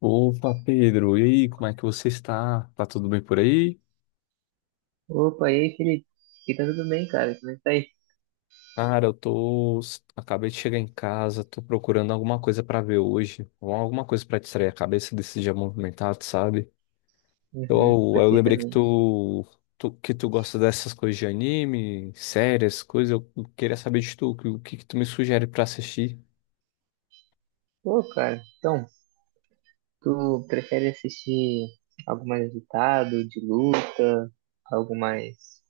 Opa, Pedro, e aí, como é que você está? Tá tudo bem por aí? Opa, e aí, Felipe? Aqui tá tudo bem, cara? Como é que tá aí? Cara, eu tô. Acabei de chegar em casa, tô procurando alguma coisa pra ver hoje, alguma coisa pra distrair a cabeça desse dia movimentado, sabe? Eu, Uhum, eu lembrei que perfeitamente. tu, que tu gosta dessas coisas de anime, séries, coisas. Eu queria saber de tu, que- o que que tu me sugere pra assistir? Pô, cara, então, tu prefere assistir algo mais agitado, de luta, algo mais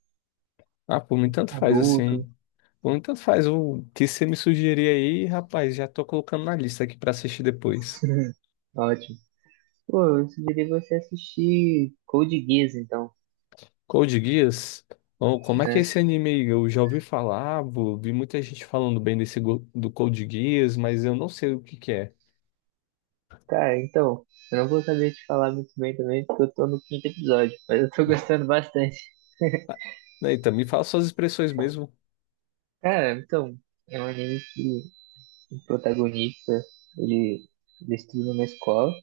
Ah, por mim tanto faz adulto? assim. Por mim tanto faz o que você me sugerir aí, rapaz, já tô colocando na lista aqui pra assistir depois. Ótimo. Pô, eu sugeri você assistir Code Geass, então, Code Geass? Oh, como é que é né? esse anime aí? Eu já ouvi falar, vi muita gente falando bem desse do Code Geass, mas eu não sei o que que é. Cara, então, eu não vou saber te falar muito bem também, porque eu tô no quinto episódio, mas eu tô gostando bastante. Ah, eita, me fala suas expressões mesmo. Cara, então, é um anime que o protagonista, ele, estuda na escola,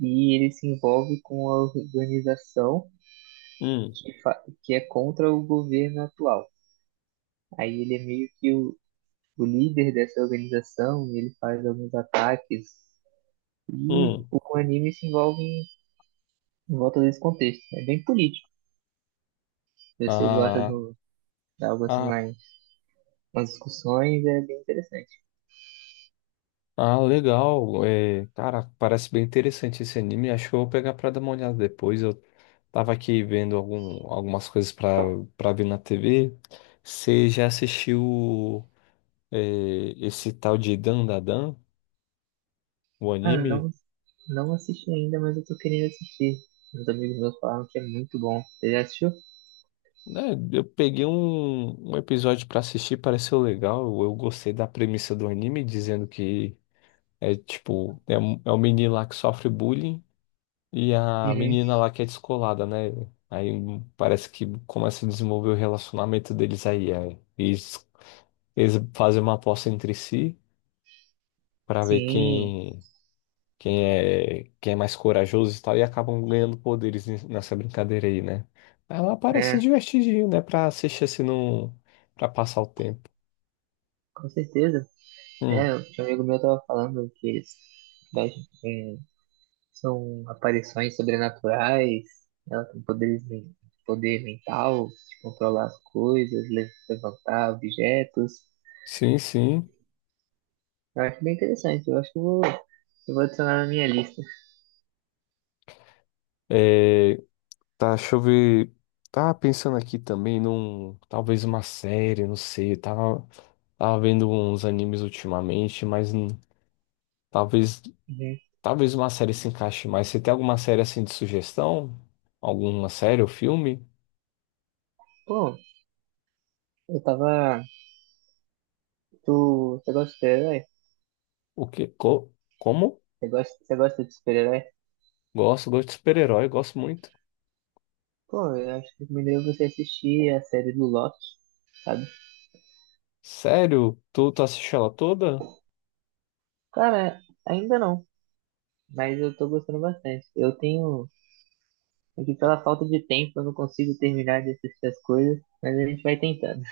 e ele se envolve com a organização Hum, que é contra o governo atual. Aí ele é meio que o, líder dessa organização e ele faz alguns ataques. E hum. o anime se envolve em, em volta desse contexto. É bem político. Se você gosta Ah, do, de algo assim ah, mais, umas discussões, é bem interessante. ah, legal. É, cara, parece bem interessante esse anime. Acho que eu vou pegar pra dar uma olhada depois. Eu tava aqui vendo algumas coisas pra, pra ver na TV. Você já assistiu, é, esse tal de Dan Da Dan, o Ah, anime? não, não assisti ainda, mas eu tô querendo assistir. Meus amigos meus falaram que é muito bom. Você já assistiu? Né, eu peguei um episódio pra assistir, pareceu legal. Eu gostei da premissa do anime, dizendo que é tipo, é um menino lá que sofre bullying e a Uhum. menina lá que é descolada, né? Aí parece que começa a desenvolver o relacionamento deles aí. Aí eles, fazem uma aposta entre si pra ver Sim, quem quem é mais corajoso e tal, e acabam ganhando poderes nessa brincadeira aí, né? Ela parece né? divertidinho, né? Pra assistir assim, não, pra passar o tempo. Com certeza. Hum, É, o tio amigo meu tava falando que eles mexem com- são aparições sobrenaturais, ela tem poderes, poder mental, de controlar as coisas, levantar objetos. sim, sim. Eu acho bem interessante, eu acho que eu vou adicionar na minha lista. É, tá, deixa eu ver. Tava pensando aqui também num. Talvez uma série, não sei. Tava, tava vendo uns animes ultimamente, mas talvez. Uhum. Talvez uma série se encaixe mais. Você tem alguma série assim de sugestão? Alguma série ou filme? Pô, eu tava. Você gosta de super-herói? O quê? Co como? Você gosta de super-herói? Gosto, gosto de super-herói, gosto muito. Pô, eu acho que recomendaria você assistir a série do Loki, sabe? Sério? Tu, tu assiste ela toda? Cara, ainda não, mas eu tô gostando bastante. Eu tenho. É que pela falta de tempo eu não consigo terminar de assistir as coisas, mas a gente vai tentando.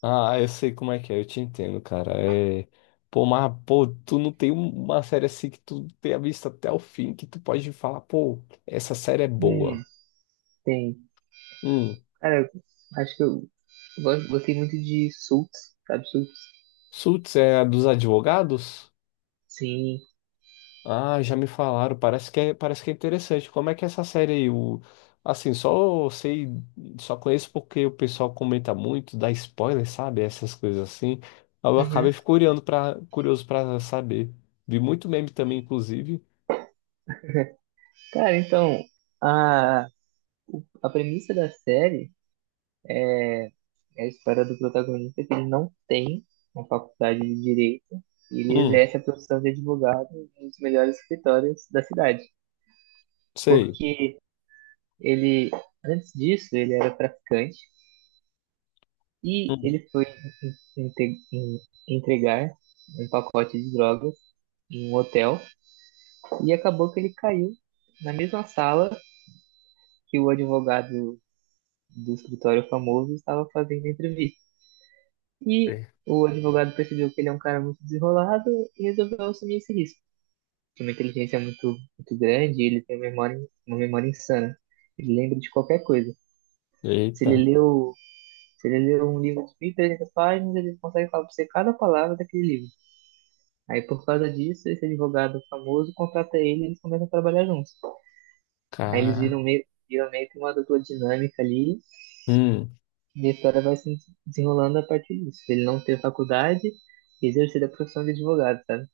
Ah, eu sei como é que é, eu te entendo, cara. É, pô, mas, pô, tu não tem uma série assim que tu tenha visto até o fim, que tu pode falar, pô, essa série é Hum, boa. tem. Hum, Cara, eu acho que eu gostei muito de Suits, sabe Suits? Suits é a dos advogados? Sim. Ah, já me falaram. Parece que é interessante. Como é que é essa série aí? O, assim, só sei, só conheço porque o pessoal comenta muito, dá spoiler, sabe? Essas coisas assim. Aí eu Uhum. acabei fico curioso para curioso para saber. Vi muito meme também, inclusive. Cara, então, a, a premissa da série é a história do protagonista é que ele não tem uma faculdade de direito e ele Hum, exerce a profissão de advogado em um dos melhores escritórios da cidade. sei. Porque ele, antes disso, ele era traficante. E Hum, ele foi inte- em- entregar um pacote de drogas em um hotel e acabou que ele caiu na mesma sala que o advogado do escritório famoso estava fazendo a entrevista. E sei. o advogado percebeu que ele é um cara muito desenrolado e resolveu assumir esse risco. Tem uma inteligência muito, muito grande e ele tem uma memória insana. Ele lembra de qualquer coisa. Se ele Eita, leu, se ele leu um livro de 1.300 páginas, ele consegue falar para você cada palavra daquele livro. Aí por causa disso, esse advogado famoso contrata ele e eles começam a trabalhar juntos. Aí eles cara. Viram meio que uma dupla dinâmica ali Hum, e a história vai se desenrolando a partir disso. Ele não ter faculdade e exercer a profissão de advogado, sabe?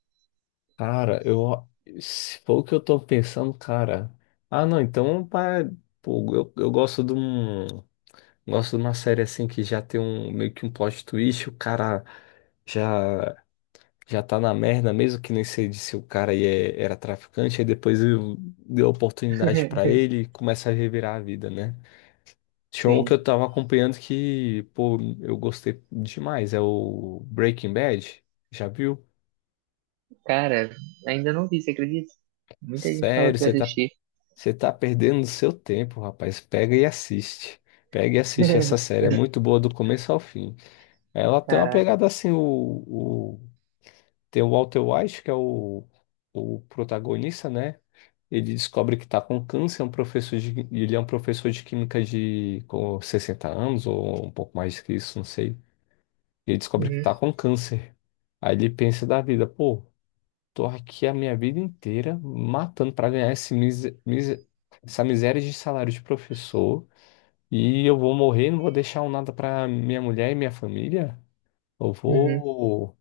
cara, eu se for o que eu tô pensando, cara. Ah, não, então, pá, pô, eu gosto de um. Gosto de uma série assim que já tem um meio que um plot twist, o cara já já tá na merda, mesmo que nem sei de se o cara aí era traficante, aí depois deu oportunidade pra ele e começa a revirar a vida, né? Tinha um que eu Sim. tava acompanhando que, pô, eu gostei demais, é o Breaking Bad. Já viu? Cara, ainda não vi, você acredita? Muita gente fala Sério, pra assistir. você tá perdendo seu tempo, rapaz. Pega e assiste. Pega e assiste essa série, é muito boa do começo ao fim. Ela tem uma pegada Caraca. assim. O, tem o Walter White, que é o protagonista, né? Ele descobre que está com câncer, é um professor de, ele é um professor de química de com 60 anos, ou um pouco mais que isso, não sei. Ele descobre que Uhum, está com câncer. Aí ele pensa da vida, pô, tô aqui a minha vida inteira matando para ganhar esse essa miséria de salário de professor, e eu vou morrer, não vou deixar um nada para minha mulher e minha família. Eu uhum. vou.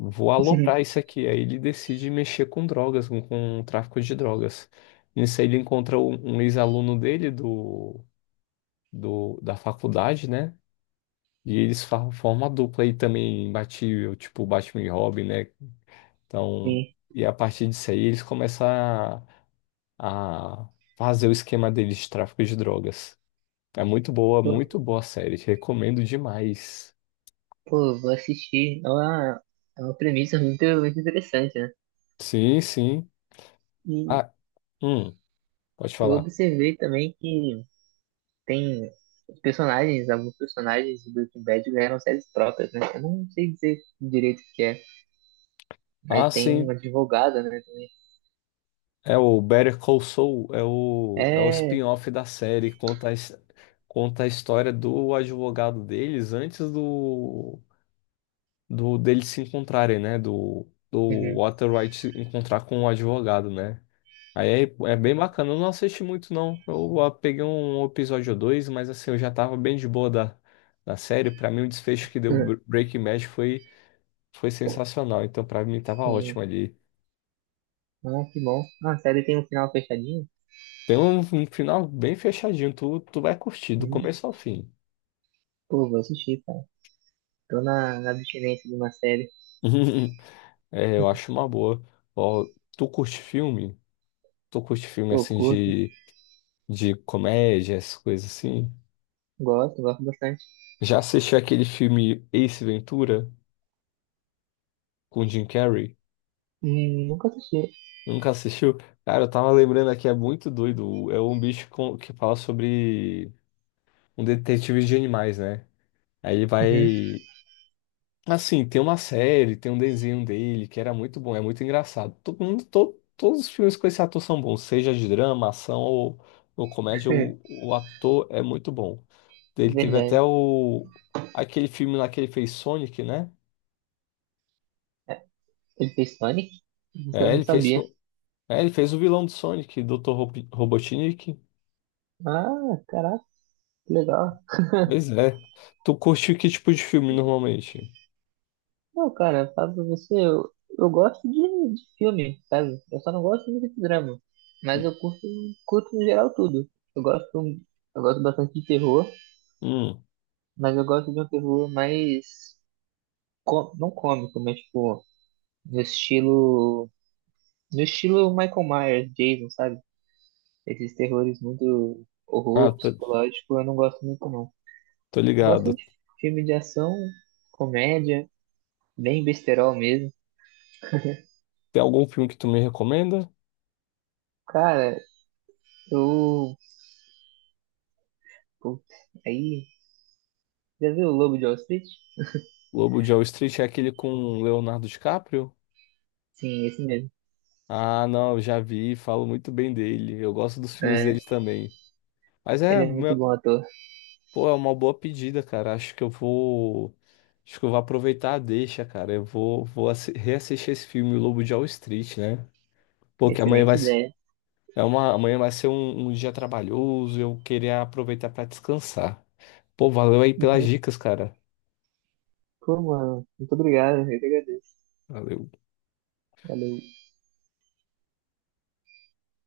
Vou aloprar isso aqui. Aí ele decide mexer com drogas, com o tráfico de drogas. Nisso aí ele encontra um ex-aluno dele do, do, da faculdade, né? E eles formam uma dupla aí também imbatível, tipo Batman e Robin, né? Então, Sim. e a partir disso aí eles começam a fazer o esquema deles de tráfico de drogas. É Pô, muito boa a série. Recomendo demais. pô, vou assistir. É uma premissa muito, muito interessante, né? Sim, sim. E Ah, hum, pode eu falar. observei também que tem os personagens, alguns personagens de Breaking Bad ganharam séries próprias, né? Eu não sei dizer direito o que é, Ah, mas tem sim. uma advogada, né? É o Better Call Saul, é o, é o É. spin-off da série, conta a, conta a história do advogado deles antes do, do deles se encontrarem, né? Do, do Uhum. Walter White se encontrar com o advogado, né? Aí é, é bem bacana, eu não assisti muito não, eu ah, peguei um episódio ou dois, mas assim, eu já tava bem de boa da, da série, pra mim o desfecho que deu Breaking Bad foi, foi sensacional, então pra mim tava Sim. ótimo ali. Ah, que bom. Ah, a série tem um final fechadinho? Tem um, um final bem fechadinho, tu, tu vai curtir do Uhum. começo ao fim. Pô, vou assistir, cara. Tô na, na abstinência de uma série. É, eu acho uma boa. Ó, tu curte filme? Tu curte filme Pô, assim curto, de comédia, essas coisas assim? gosto, gosto bastante. Já assistiu aquele filme Ace Ventura com Jim Carrey? Nunca assisti. Nunca assistiu? Cara, eu tava lembrando aqui, é muito doido. É um bicho que fala sobre um detetive de animais, né? Aí ele Uhum. vai. Assim, tem uma série, tem um desenho dele que era muito bom, é muito engraçado. Todo mundo, todos os filmes com esse ator são bons, seja de drama, ação ou comédia, o ator é muito bom. Ele teve até Verdade. o aquele filme lá que ele fez Sonic, né? É, ele fez Sonic? É, Não ele fez, sabia. o- é, ele fez o vilão do Sonic, Dr. Robotnik. Ah, caraca, que legal. Pois é. Tu curte que tipo de filme normalmente? Não, cara, falo pra você, eu gosto de filme, sabe? Eu só não gosto muito de drama. Mas Hum. eu curto, curto no geral tudo. Eu gosto, eu gosto bastante de terror, Hum, mas eu gosto de um terror mais, não cômico, mas tipo, no estilo, no estilo Michael Myers, Jason, sabe? Esses terrores muito ah, horror, tô, psicológico, eu não gosto muito não. tô Eu gosto ligado. de filme de ação, comédia, bem besterol mesmo. Tem algum filme que tu me recomenda? Cara, eu, putz, aí já viu o Lobo de Wall Street? Lobo de Wall Street é aquele com Leonardo DiCaprio? Sim, esse mesmo. Ah, não, eu já vi, falo muito bem dele. Eu gosto dos filmes É, deles também. Mas é, ele é muito uma- bom ator. pô, é uma boa pedida, cara. Acho que eu vou, acho que eu vou aproveitar a deixa, cara. Eu vou, reassistir esse filme, o Lobo de Wall Street, né? Porque amanhã Excelente vai, se- ideia. é uma, amanhã vai ser um, um dia trabalhoso, eu queria aproveitar pra descansar. Pô, valeu aí pelas Uhum. dicas, cara. Pô, mano, muito obrigado. Eu que agradeço. Valeu. Valeu.